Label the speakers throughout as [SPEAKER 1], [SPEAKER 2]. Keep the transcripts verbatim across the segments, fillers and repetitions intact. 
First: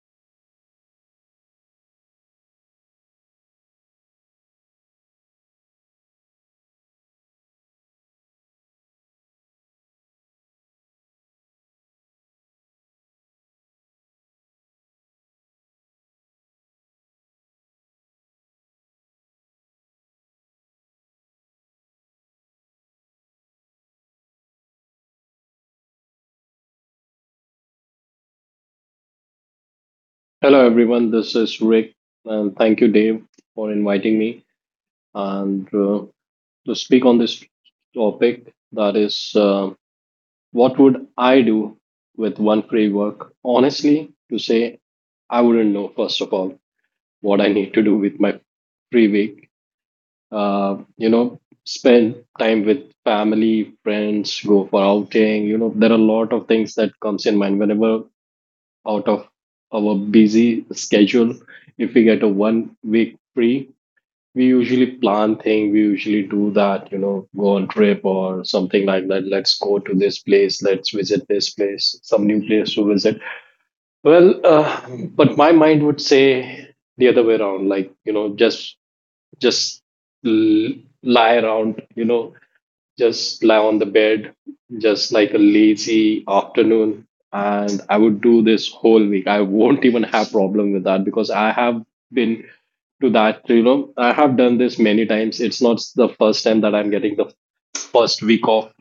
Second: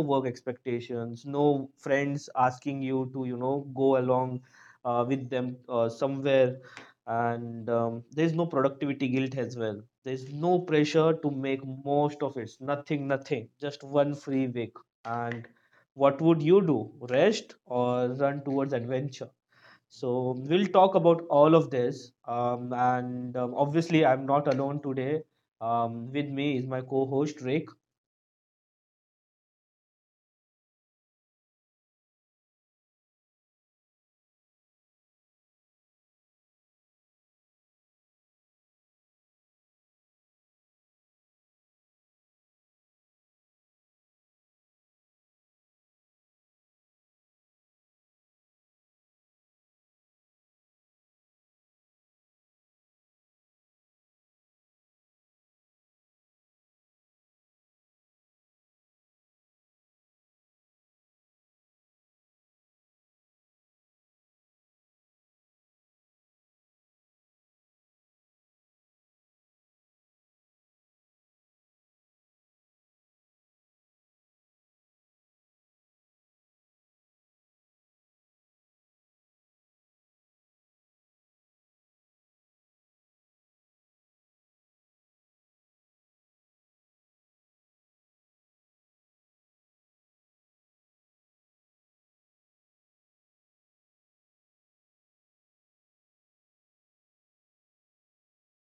[SPEAKER 1] work expectations. No friends asking you to, you know, go along uh, with them uh, somewhere, and um, there's no productivity guilt as well. There's no pressure to make most of it. Nothing, nothing, just one free week. And what would you do? Rest, or run towards adventure? So we'll talk about all of this, um, and um, obviously I'm not alone today. Um, with me is my co-host Rick.
[SPEAKER 2] Hello, everyone. This is Rick, and thank you, Dave, for inviting me and uh, to speak on this topic. That is, uh, what would I do with one framework? Honestly, to say, I wouldn't know. First of all, what I need to do with my free week. Uh, you know, spend time with family, friends, go for outing. You know, there are a lot of things that comes in mind whenever out of our busy schedule. If we get a one week free, we usually plan thing. We usually do that, you know, go on trip or something like that. Let's go to this place. Let's visit this place. Some new place to visit. Well, uh, but my mind would say the other way around. Like, you know, just just l- lie around. You know, just lie on the bed, just like a lazy afternoon. And I would do this whole week. I won't even have problem with that because I have been to that, you know, I have done this many times. It's not the first time that I'm getting the first week off.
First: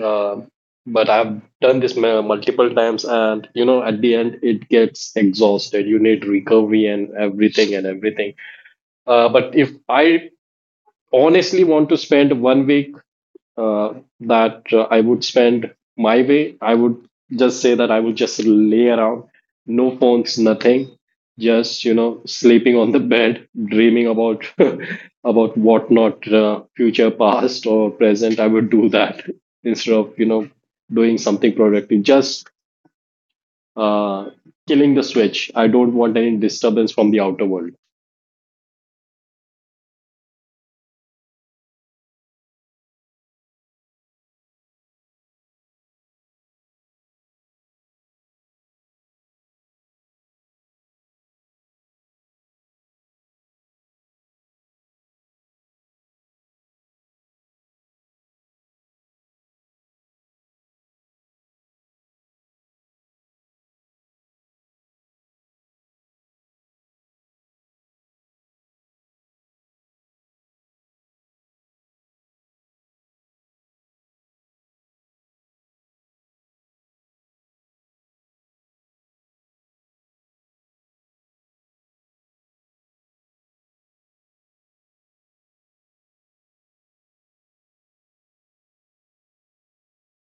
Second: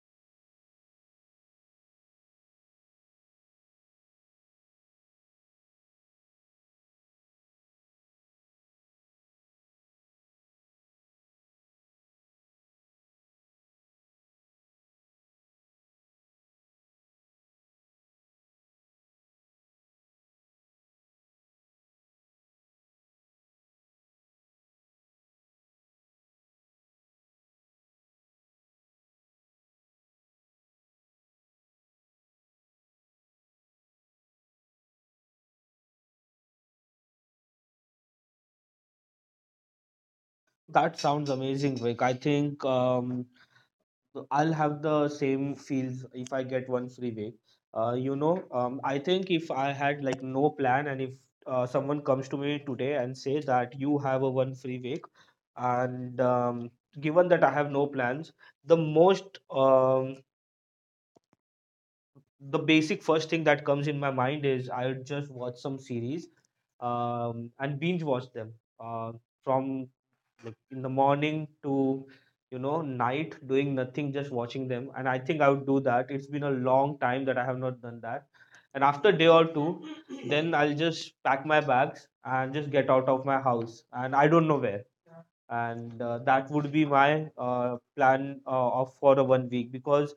[SPEAKER 2] Uh, but I've done this mu- multiple times, and you know, at the end, it gets exhausted. You need recovery and everything and everything. Uh, but if I honestly want to spend one week, uh, that, uh, I would spend my way. I would just say that I would just lay around, no phones, nothing, just you know sleeping on the bed, dreaming about about what not, uh, future, past, or present. I would do that instead of you know doing something productive. Just, uh, killing the switch. I don't want any disturbance from the outer world.
[SPEAKER 1] That sounds amazing, Rick. I think um, So I'll have the same feels if I get one free week. Uh, you know, um, I think if I had like no plan, and if uh, someone comes to me today and say that you have a one free week, and um, given that I have no plans, the most um, the basic first thing that comes in my mind is I'll just watch some series, um, and binge watch them uh, from like in the morning to, you know, night, doing nothing, just watching them. And I think I would do that. It's been a long time that I have not done that. And after day or two, then I'll just pack my bags and just get out of my house, and I don't know where. And uh, that would be my uh, plan, uh, of for a one week, because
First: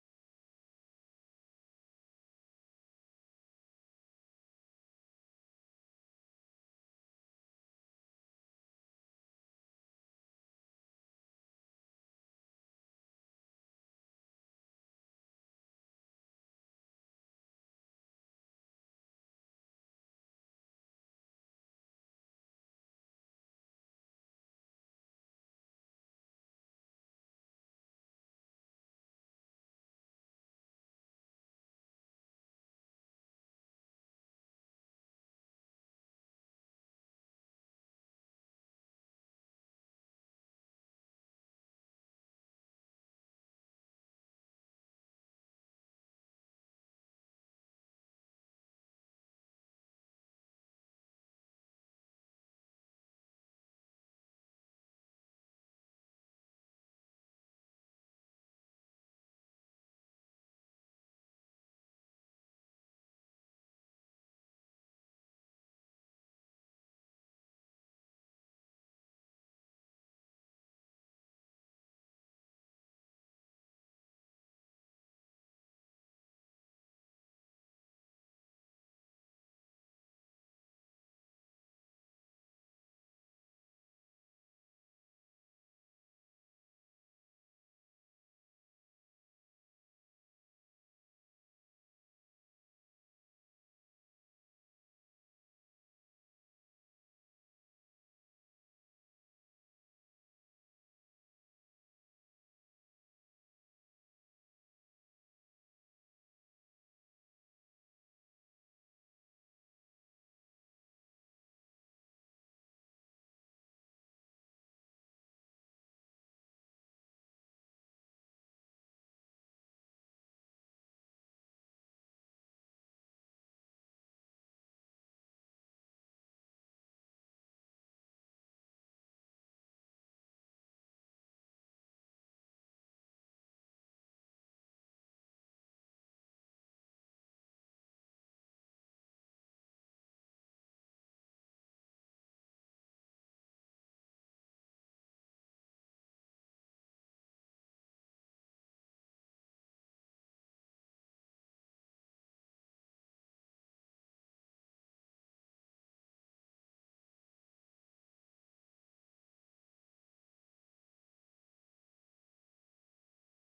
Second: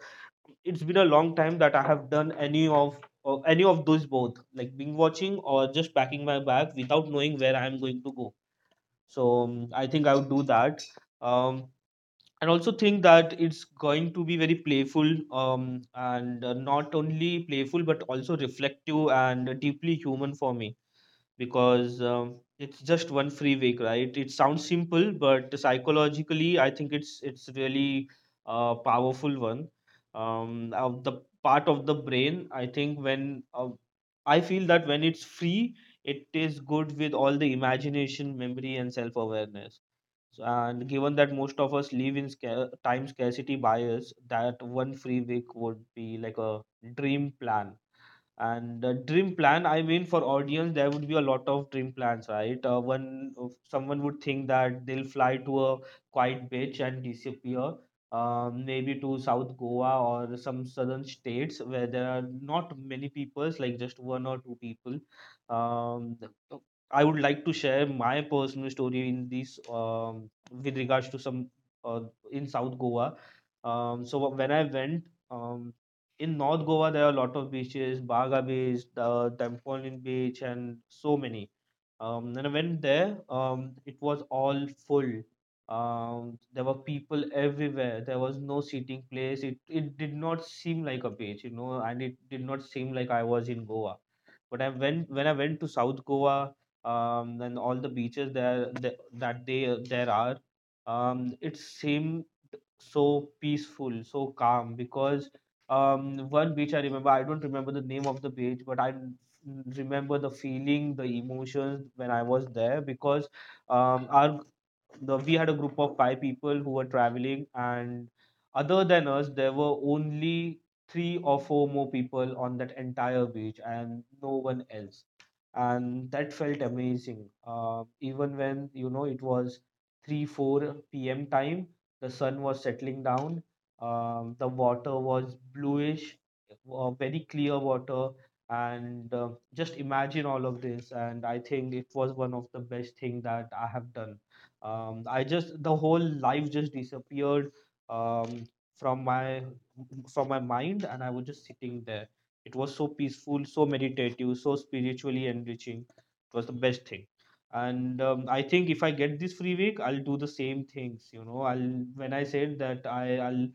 [SPEAKER 1] it's been a long time that I have done any of, uh, any of those, both like being watching or just packing my bag without knowing where I am going to go. So um, I think I would do that. Um, and also think that it's going to be very playful, um, and uh, not only playful but also reflective and deeply human for me, because um, it's just one free week, right? It sounds simple, but psychologically, I think it's it's really a powerful one. Um, of the part of the brain, I think, when uh, I feel that when it's free, it is good with all the imagination, memory, and self awareness. So, and given that most of us live in scar- time scarcity bias, that one free week would be like a dream plan. And uh, dream plan, I mean, for audience there would be a lot of dream plans, right? uh, one uh, Someone would think that they'll fly to a quiet beach and disappear, um, maybe to South Goa or some southern states where there are not many people, like just one or two people. um, I would like to share my personal story in this um, with regards to some, uh, in South Goa. Um, so when I went, um, in North Goa, there are a lot of beaches: Baga Beach, uh, Dampolin Beach, and so many. Um, when I went there, um, it was all full. Um, there were people everywhere. There was no seating place. It it did not seem like a beach, you know, and it did not seem like I was in Goa. But I went, when I went to South Goa, um, and all the beaches there that, that they there are, um, it seemed so peaceful, so calm. Because um, one beach I remember, I don't remember the name of the beach, but I n- remember the feeling, the emotions when I was there, because um, our the we had a group of five people who were traveling, and other than us there were only three or four more people on that entire beach, and no one else. And that felt amazing. Uh, even when, you know, it was 3 4 p.m time, the sun was settling down, um, the water was bluish, uh, very clear water. And uh, just imagine all of this, and I think it was one of the best thing that I have done. um, I just, the whole life just disappeared um, from my, from my mind, and I was just sitting there. It was so peaceful, so meditative, so spiritually enriching. It was the best thing. And um, I think if I get this free week, I'll do the same things, you know. I'll, when I said that I, i'll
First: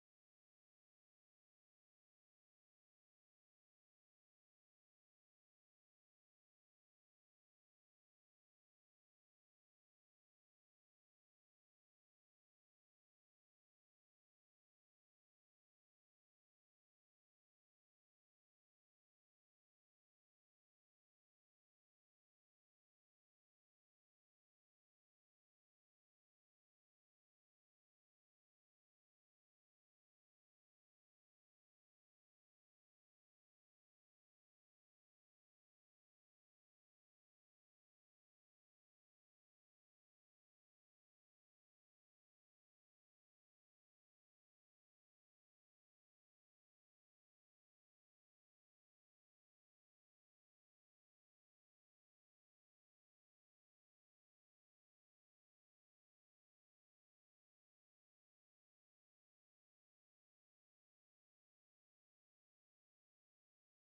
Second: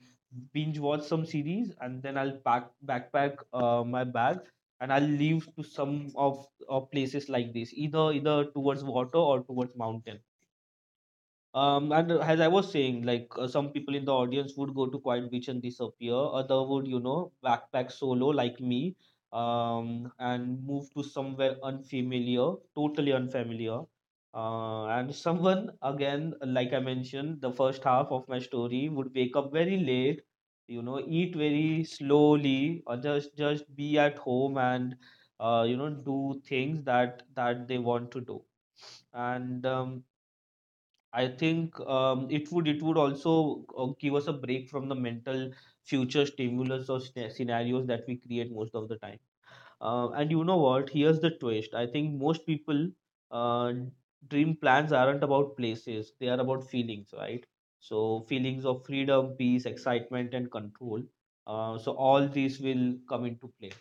[SPEAKER 1] binge watch some series, and then I'll pack, backpack uh, my bag, and I'll leave to some of, of places like this, either either towards water or towards mountain. Um, and as I was saying, like uh, some people in the audience would go to quiet beach and disappear. Other would, you know, backpack solo like me, um, and move to somewhere unfamiliar, totally unfamiliar. Uh, and someone again, like I mentioned, the first half of my story would wake up very late, you know, eat very slowly, or just just be at home, and uh, you know, do things that that they want to do. And um, I think, um, it would it would also uh, give us a break from the mental future stimulus or sce- scenarios that we create most of the time. Uh, and you know what? Here's the twist. I think most people uh, dream plans aren't about places; they are about feelings, right? So, feelings of freedom, peace, excitement, and control. Uh, so all these will come into play.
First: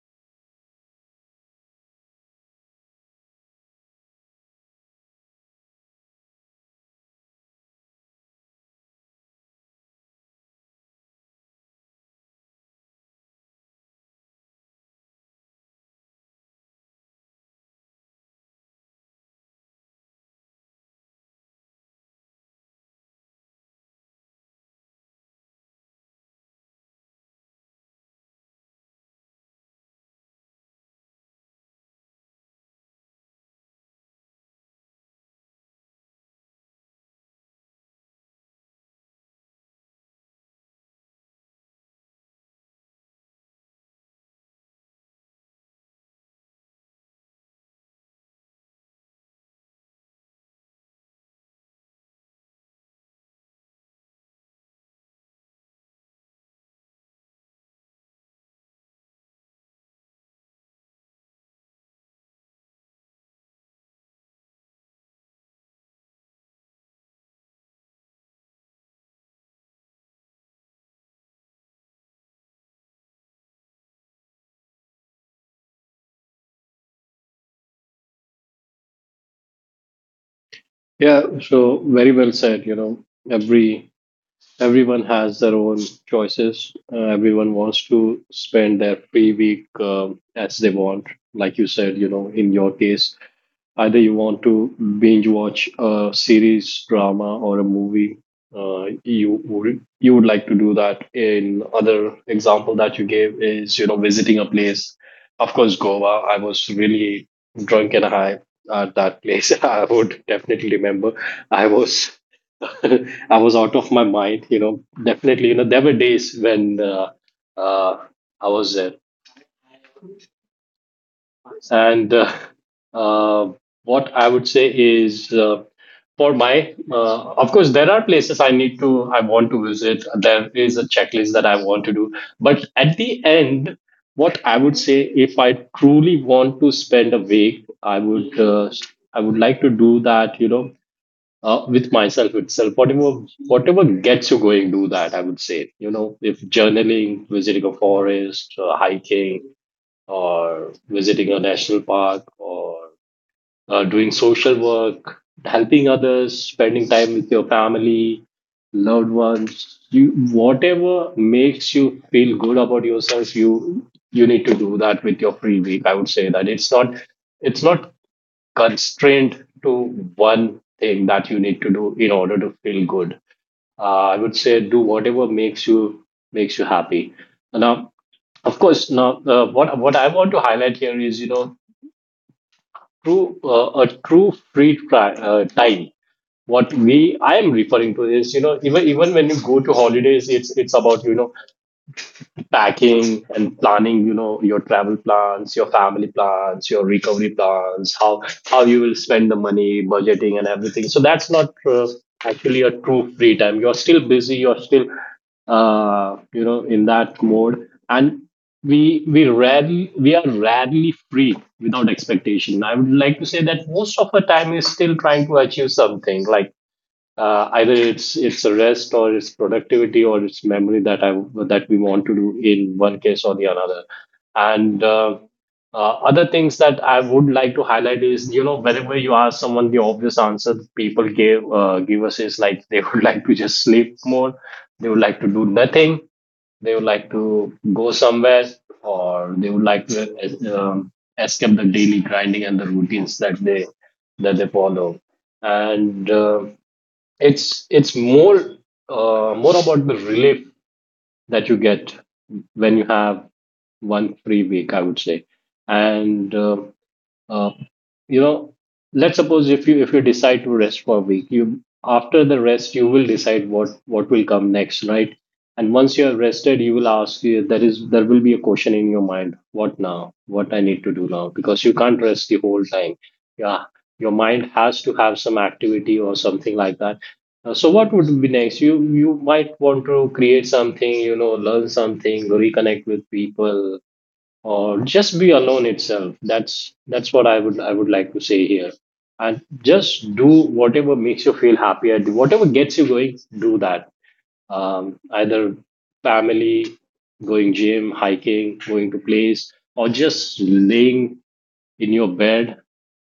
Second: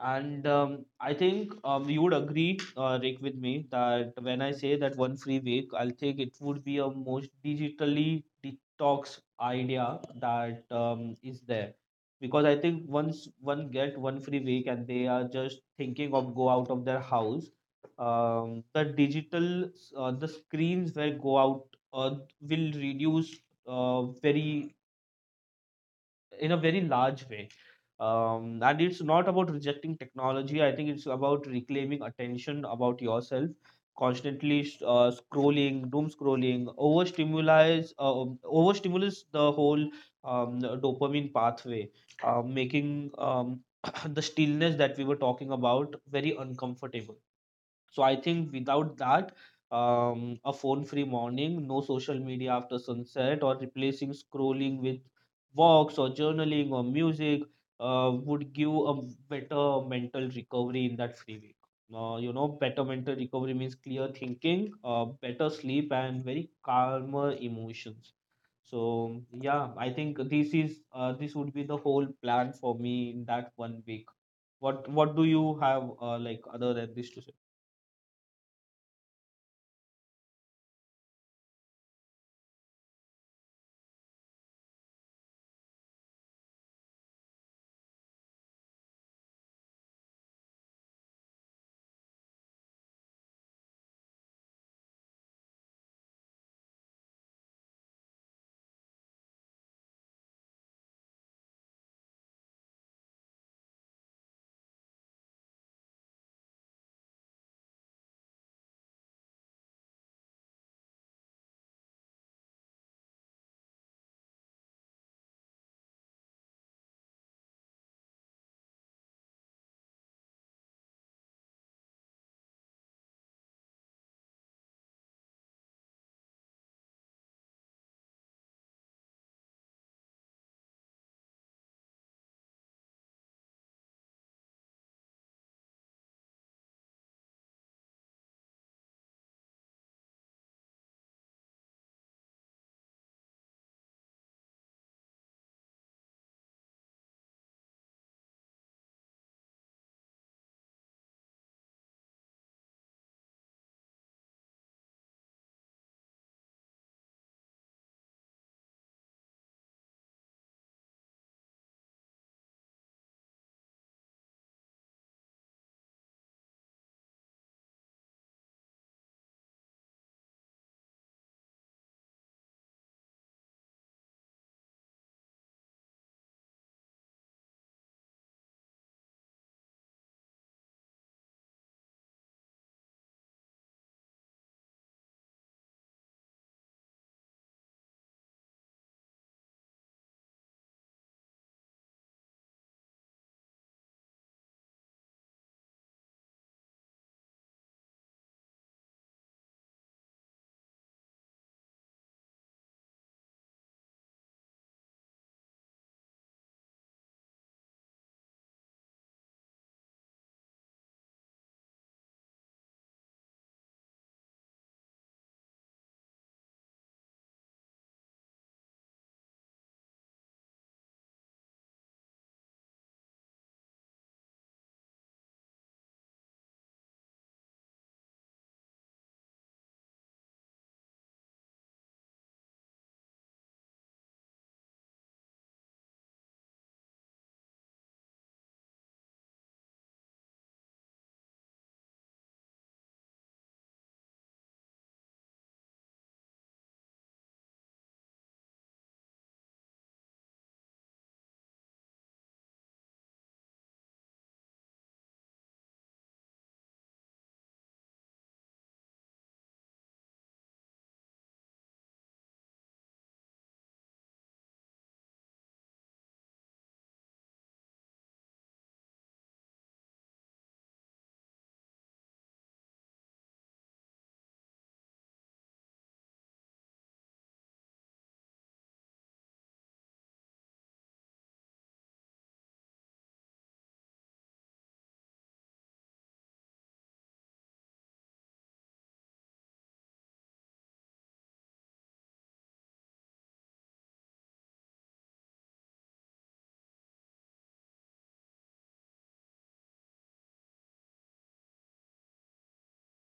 [SPEAKER 1] And um, I think, um, you would agree, uh, Rick, with me, that when I say that one free week, I'll think it would be a most digitally detox idea that um, is there. Because I think once one get one free week and they are just thinking of go out of their house, um, the digital, uh, the screens where go out uh, will reduce uh, very, in a very large way. Um, and it's not about rejecting technology. I think it's about reclaiming attention about yourself. Constantly sh- uh, scrolling, doom scrolling, overstimulates, uh, overstimulates the whole um, dopamine pathway, uh, making um, the stillness that we were talking about very uncomfortable. So I think without that, um, a phone-free morning, no social media after sunset, or replacing scrolling with walks or journaling or music, uh, would give a better mental recovery in that free week. Uh, you know, better mental recovery means clear thinking, uh, better sleep, and very calmer emotions. So yeah, I think this is uh, this would be the whole plan for me in that one week. What what do you have, uh, like, other than this to say?
[SPEAKER 2] Yeah, so very well said. You know, every everyone has their own choices. Uh, everyone wants to spend their free week um as they want. Like you said, you know, in your case, either you want to binge watch a series, drama, or a movie. Uh, you would you would like to do that. In other example that you gave is, you know visiting a place. Of course, Goa. I was really drunk and high at that place. I would definitely remember. I was I was out of my mind. You know, definitely. You know, there were days when, uh, uh, I was there. And, uh, uh, what I would say is, uh, for my, uh, of course, there are places I need to, I want to visit. There is a checklist that I want to do. But at the end, what I would say, if I truly want to spend a week, I would, uh, I would like to do that. You know, uh, with myself itself. Whatever, whatever gets you going, do that, I would say. You know, if journaling, visiting a forest, uh, hiking or visiting a national park or, uh, doing social work, helping others, spending time with your family, loved ones, you whatever makes you feel good about yourself, you you need to do that with your free week. I would say that it's not it's not constrained to one thing that you need to do in order to feel good. Uh, I would say do whatever makes you makes you happy. Now of course, now uh, what what I want to highlight here is, you know true uh, a true free tri- uh, time. What we I am referring to is, you know even even when you go to holidays, it's it's about, you know packing and planning, you know your travel plans, your family plans, your recovery plans, how how you will spend the money, budgeting and everything, so that's not, uh, actually a true free time. You're still busy, you're still, uh, you know in that mode, and we we rarely we are rarely free without expectation. I would like to say that most of our time is still trying to achieve something, like, uh, either it's it's a rest or it's productivity or it's memory that I that we want to do in one case or the another. And, uh, uh, other things that I would like to highlight is, you know whenever you ask someone the obvious answer people give uh, give us is like they would like to just sleep more, they would like to do nothing, they would like to go somewhere, or they would like to, uh, um, escape the daily grinding and the routines that they that they follow. And, uh, it's it's more, uh, more about the relief that you get when you have one free week, I would say. And, uh, uh, you know let's suppose if you if you decide to rest for a week, you after the rest you will decide what what will come next, right? And once you have rested you will ask, you there is there will be a question in your mind, what now, what I need to do now, because you can't rest the whole time. Yeah, your mind has to have some activity or something like that. Uh, so what would be next? You you might want to create something, you know learn something, reconnect with people, or just be alone itself. That's that's what i would i would like to say here, and just do whatever makes you feel happier, do whatever gets you going, do that, um, either family, going gym, hiking, going to place, or just laying in your bed,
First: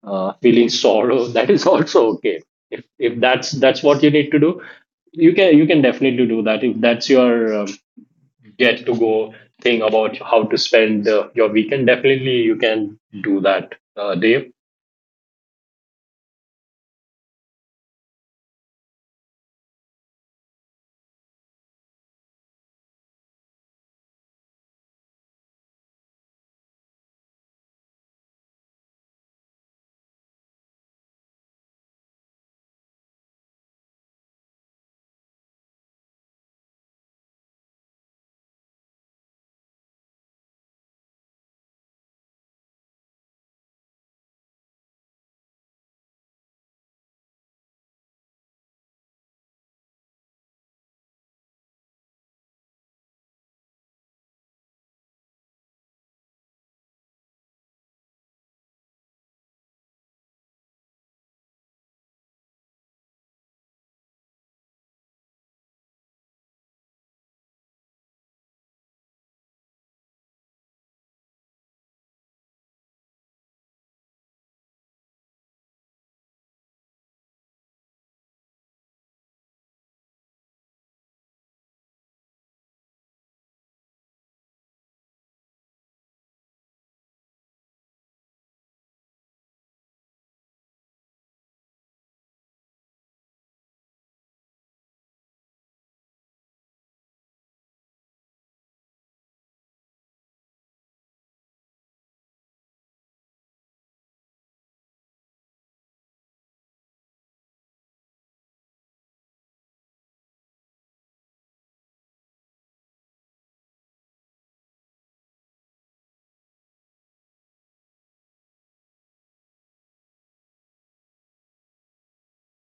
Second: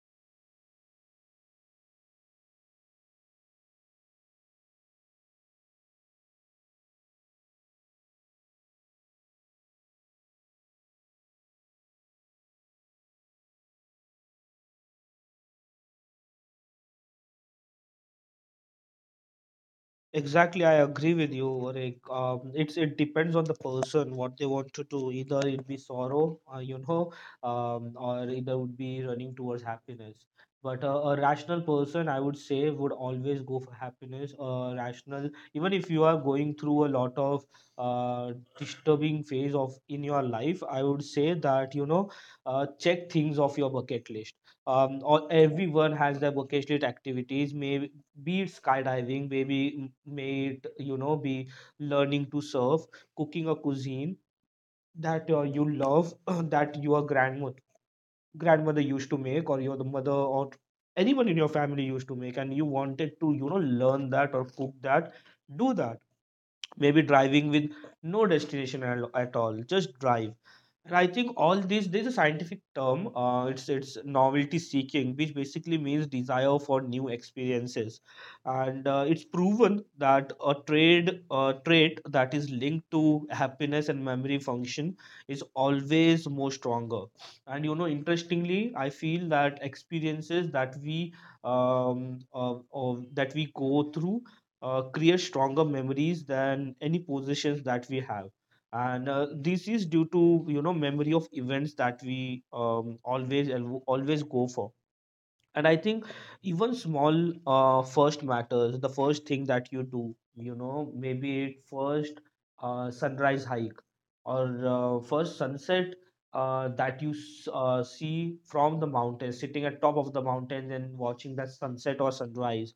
[SPEAKER 2] uh, feeling sorrow, that is also okay. If if that's that's what you need to do, you can you can definitely do that. If that's your, um, get to go thing about how to spend, uh, your weekend, definitely you can do that, uh, Dave.
[SPEAKER 1] Exactly, I agree with you, Varik. Um, it's it depends on the person what they want to do. Either it be sorrow, uh, you know, um, or either would be running towards happiness. But a, a rational person, I would say, would always go for happiness. A rational, even if you are going through a lot of uh, disturbing phase of in your life, I would say that, you know, uh, check things off your bucket list. Um, or everyone has their bucket list activities. Maybe, be it skydiving, maybe m- may it, you know, be learning to surf, cooking a cuisine that uh, you love, that your grandmother grandmother used to make, or your mother or anyone in your family used to make, and you wanted to, you know, learn that or cook that, do that. Maybe driving with no destination at, at all, just drive. And I think, all this, there's a scientific term. Uh, it's it's novelty seeking, which basically means desire for new experiences, and uh, it's proven that a trade a trait that is linked to happiness and memory function is always more stronger. And you know, interestingly, I feel that experiences that we um uh, uh, that we go through uh, create stronger memories than any possessions that we have, and uh, this is due to, you know, memory of events that we um, always al- always go for. And I think even small, uh, first matters the first thing that you do, you know, maybe it first uh, sunrise hike or uh, first sunset uh, that you s- uh, see from the mountain, sitting at top of the mountains and watching that sunset or sunrise,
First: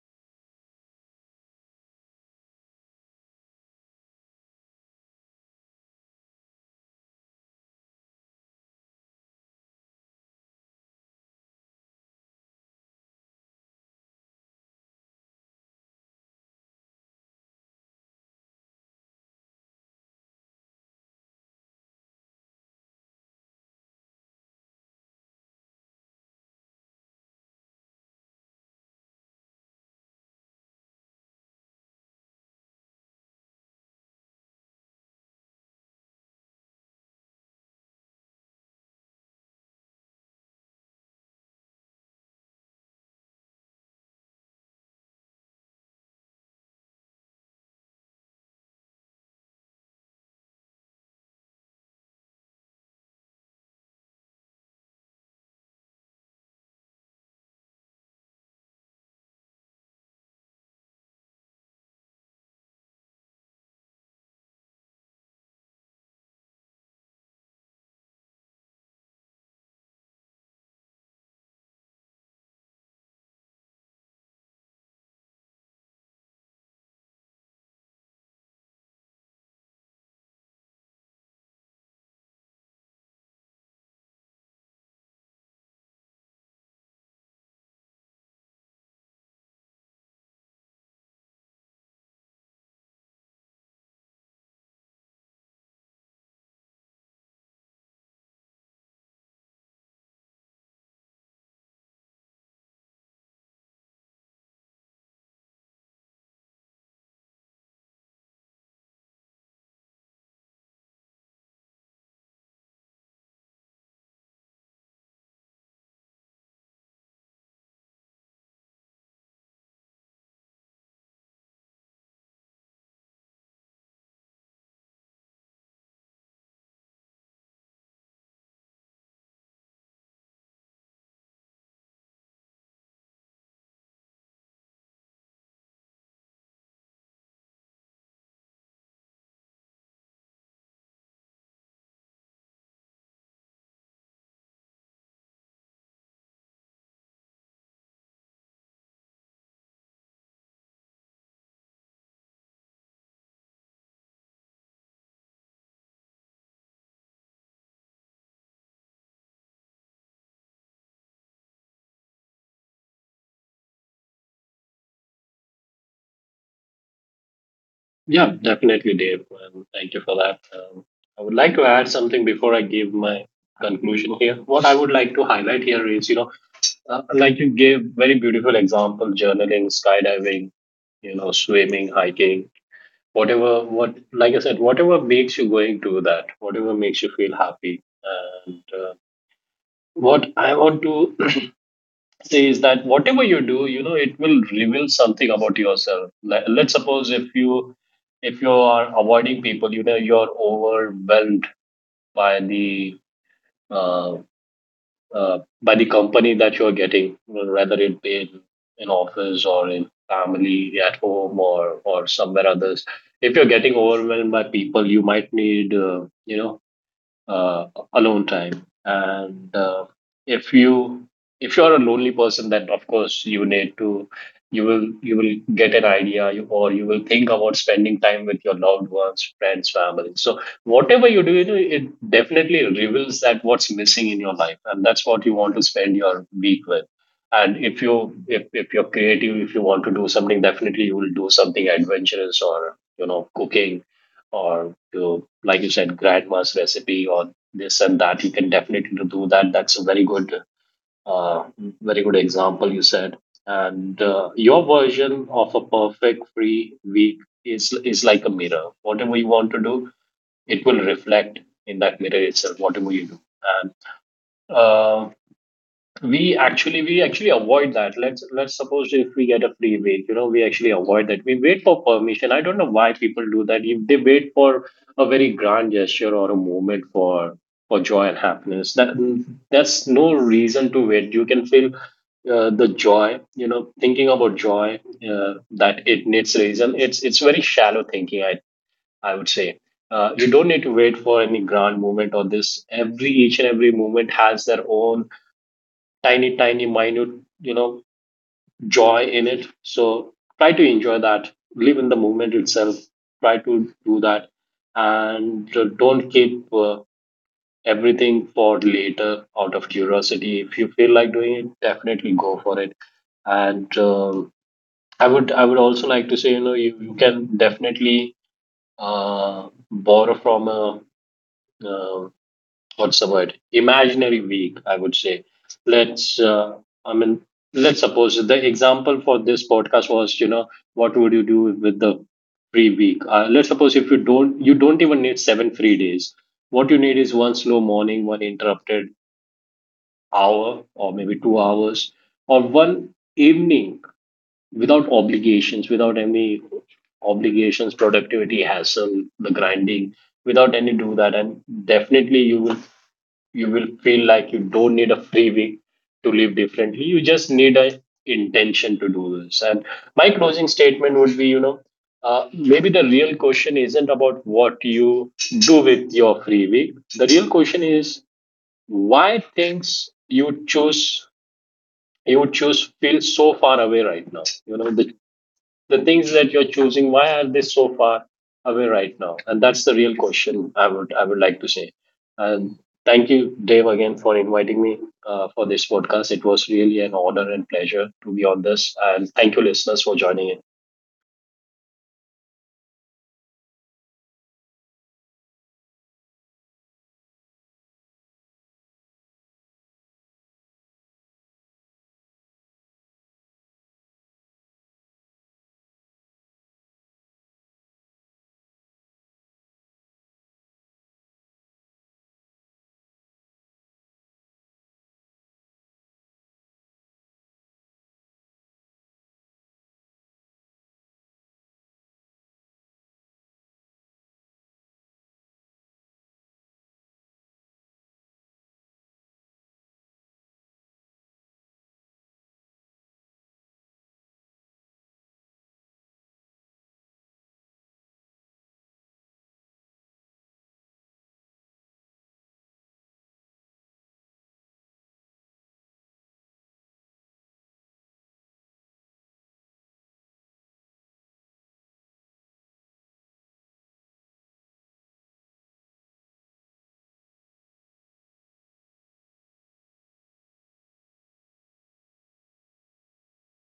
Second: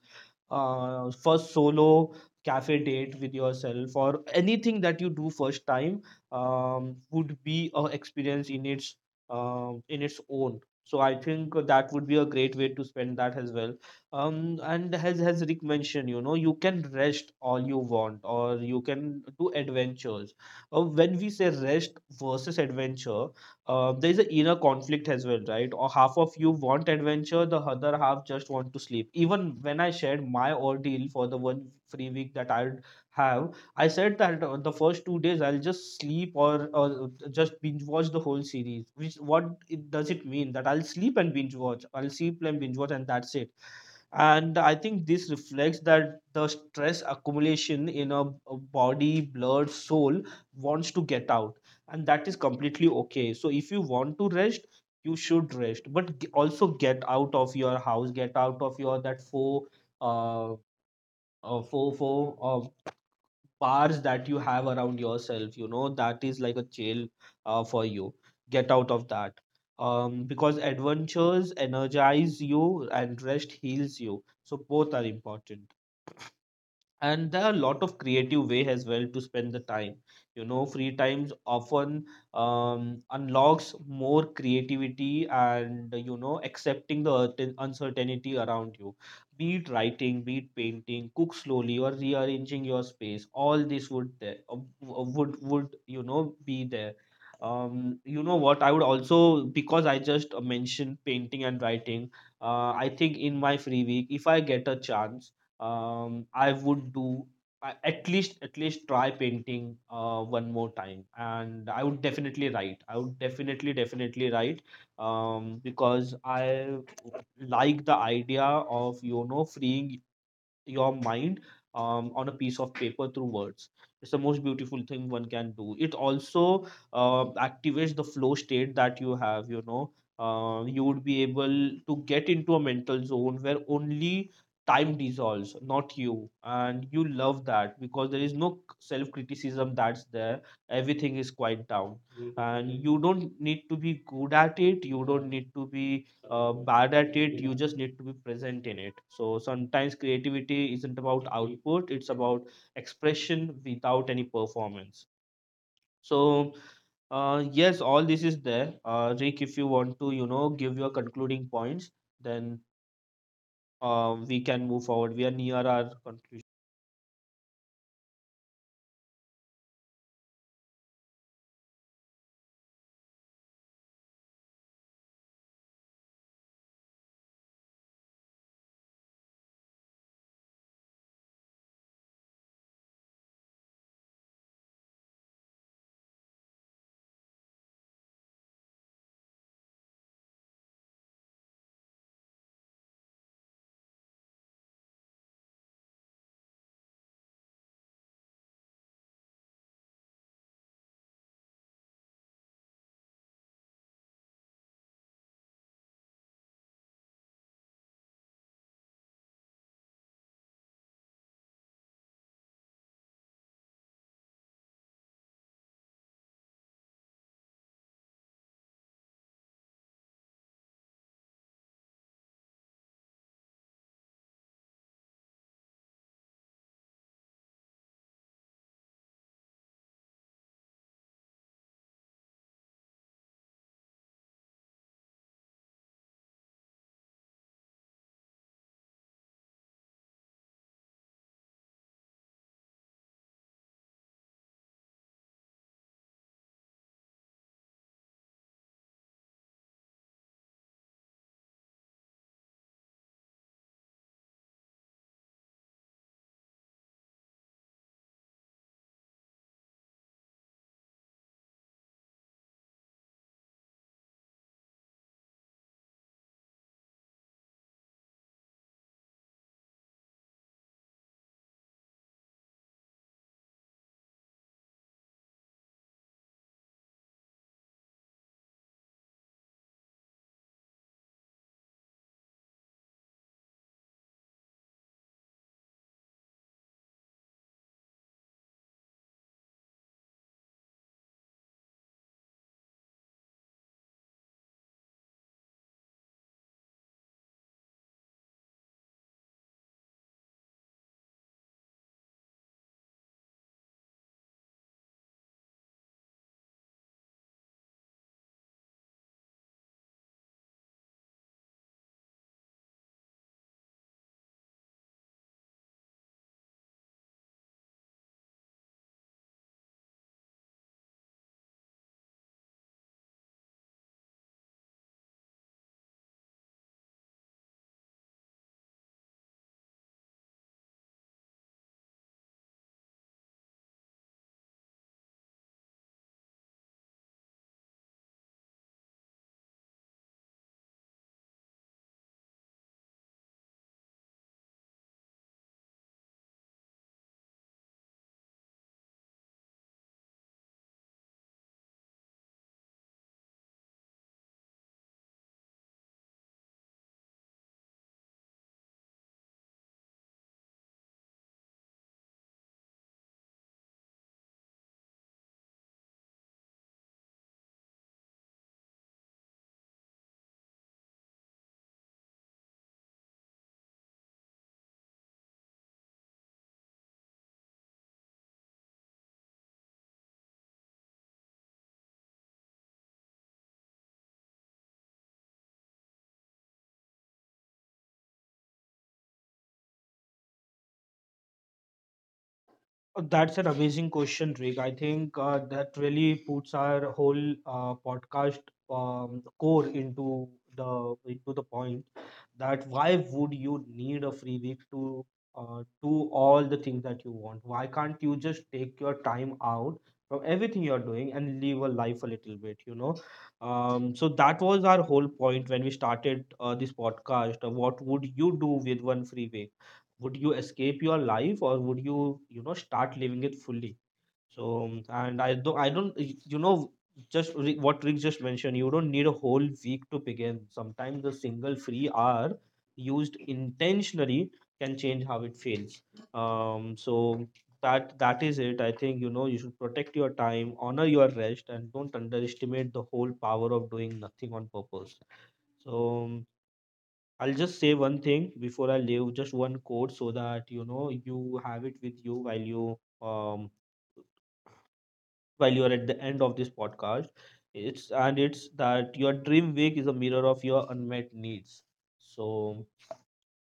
[SPEAKER 1] uh, first solo cafe date with yourself, or anything that you do first time um, would be a experience in its um in its own. So I think that would be a great way to spend that as well. Um, and as as Rick mentioned, you know, you can rest all you want or you can do adventures. Uh, when we say rest versus adventure, uh, there is an inner conflict as well, right? Or half of you want adventure, the other half just want to sleep. Even when I shared my ordeal for the one free week that I'll have, I said that uh, the first two days I'll just sleep or, or uh, just binge watch the whole series. Which what it, does it mean that I'll sleep and binge watch? I'll sleep and binge watch, and that's it. And I think this reflects that the stress accumulation in a, a body blood soul wants to get out, and that is completely okay. So if you want to rest, you should rest, but g- also get out of your house, get out of your that four uh, uh four four uh, bars that you have around yourself, you know, that is like a jail uh, for you. Get out of that. Um, because adventures energize you and rest heals you, so both are important. And there are a lot of creative way as well to spend the time. You know, free times often um, unlocks more creativity and, you know, accepting the uncertain- uncertainty around you. Be it writing, be it painting, cook slowly, or rearranging your space, all this would there uh, w- would would, you know, be there. Um, you know what I would also, because I just uh, mentioned painting and writing, uh, I think in my free week if I get a chance, um, I would do— I- at least, at least try painting uh, one more time, and I would definitely write. I would definitely definitely write, um, because I like the idea of, you know, freeing your mind um, on a piece of paper through words. It's the most beautiful thing one can do. It also uh, activates the flow state that you have, you know. Uh, you would be able to get into a mental zone where only time dissolves, not you. And you love that because there is no self criticism that's there. Everything is quite down. And you don't need to be good at it. You don't need to be uh, bad at it, you just need to be present in it. So sometimes creativity isn't about output, it's about expression without any performance. So uh, yes, all this is there. Uh, rick, if you want to, you know, give your concluding points, then uh, we can move forward, we are near our conclusion.
[SPEAKER 2] Yeah, definitely, Dave. Um, thank you for that. Um, I would like to add something before I give my conclusion here. What I would like to highlight here is, you know, uh, like you gave very beautiful example, journaling, skydiving, you know, swimming, hiking, whatever, what, like I said, whatever makes you going to that, whatever makes you feel happy. And, uh, what I want to is that whatever you do, you know it will reveal something about yourself. Like, let's suppose if you if you are avoiding people, you know you're overwhelmed by the uh, uh, by the company that you're getting, whether it be in, in office or in family at home or or somewhere others. If you're getting overwhelmed by people, you might need, uh, you know uh, alone time, and, uh, if you if you are a lonely person, then of course you need to you will you will get an idea, you, or you will think about spending time with your loved ones, friends, family. So whatever you do, you know it definitely reveals that what's missing in your life, and that's what you want to spend your week with. And if you if, if you're creative, if you want to do something, definitely you will do something adventurous, or, you know cooking, or, to, like you said, grandma's recipe or this and that. You can definitely do that. That's a very good, uh, very good example you said. And, uh, your version of a perfect free week is is like a mirror. Whatever you want to do, it will reflect in that mirror itself. Whatever you do, and, uh, we actually we actually avoid that. Let's let's suppose if we get a free week, you know we actually avoid that, we wait for permission. I don't know why people do that, if they wait for a very grand gesture or a moment for for joy and happiness. That that's no reason to wait. You can feel, uh, the joy. You know thinking about joy, uh, that it needs reason, it's it's very shallow thinking, i i would say. Uh, you don't need to wait for any grand moment or this. Every each and every moment has their own tiny, tiny, minute, you know, joy in it. So try to enjoy that. Live in the moment itself. Try to do that, and, uh, don't keep, uh, everything for later out of curiosity. If you feel like doing it, definitely go for it. And, um, I would, I would also like to say, you know, you, you can definitely, uh, borrow from a, uh, what's the word, imaginary week, I would say. Let's uh, I mean, let's suppose the example for this podcast was, you know what would you do with the free week. Uh, let's suppose if you don't you don't even need seven free days. What you need is one slow morning, one interrupted hour or maybe two hours, or one evening without obligations, without any obligations, productivity hassle, the grinding, without any, do that, and definitely you will you will feel like you don't need a free week to live differently. You just need a intention to do this. And my closing statement would be, you know, uh, maybe the real question isn't about what you do with your free week. The real question is why things you choose you choose feel so far away right now. You know, the the things that you're choosing, why are they so far away right now, and that's the real question, i would i would like to say. And thank you, Dave, again, for inviting me, uh, for this podcast. It was really an honor and pleasure to be on this, and thank you listeners for joining in.
[SPEAKER 1] Uh, That's an amazing question, Rick. I think uh, that really puts our whole uh, podcast um, core into the into the point that why would you need a free week to uh, do all the things that you want? Why can't you just take your time out from everything you're doing and live a life a little bit, you know? Um, so that was our whole point when we started uh, this podcast. uh, What would you do with one free week? Would you escape your life, or would you, you know, start living it fully? So um, and i don't i don't y- you know, just Rick- what Rick just mentioned, you don't need a whole week to begin. Sometimes a single free hour, used intentionally, can change how it feels. um so that that is it. I think, you know, you should protect your time, honor your rest, and don't underestimate the whole power of doing nothing on purpose. So um, I'll just say one thing before I leave, just one quote so that you know you have it with you while you um while you're at the end of this podcast. It's— and it's that your dream week is a mirror of your unmet needs. So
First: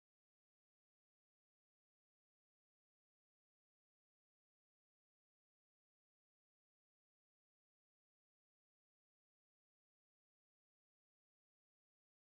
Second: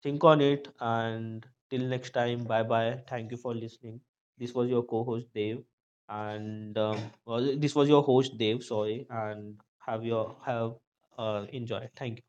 [SPEAKER 1] think on it, and till next time, bye bye. Thank you for listening. This was your co-host Dave, and um, well, this was your host Dave. Sorry, and have your have uh enjoy. Thank you.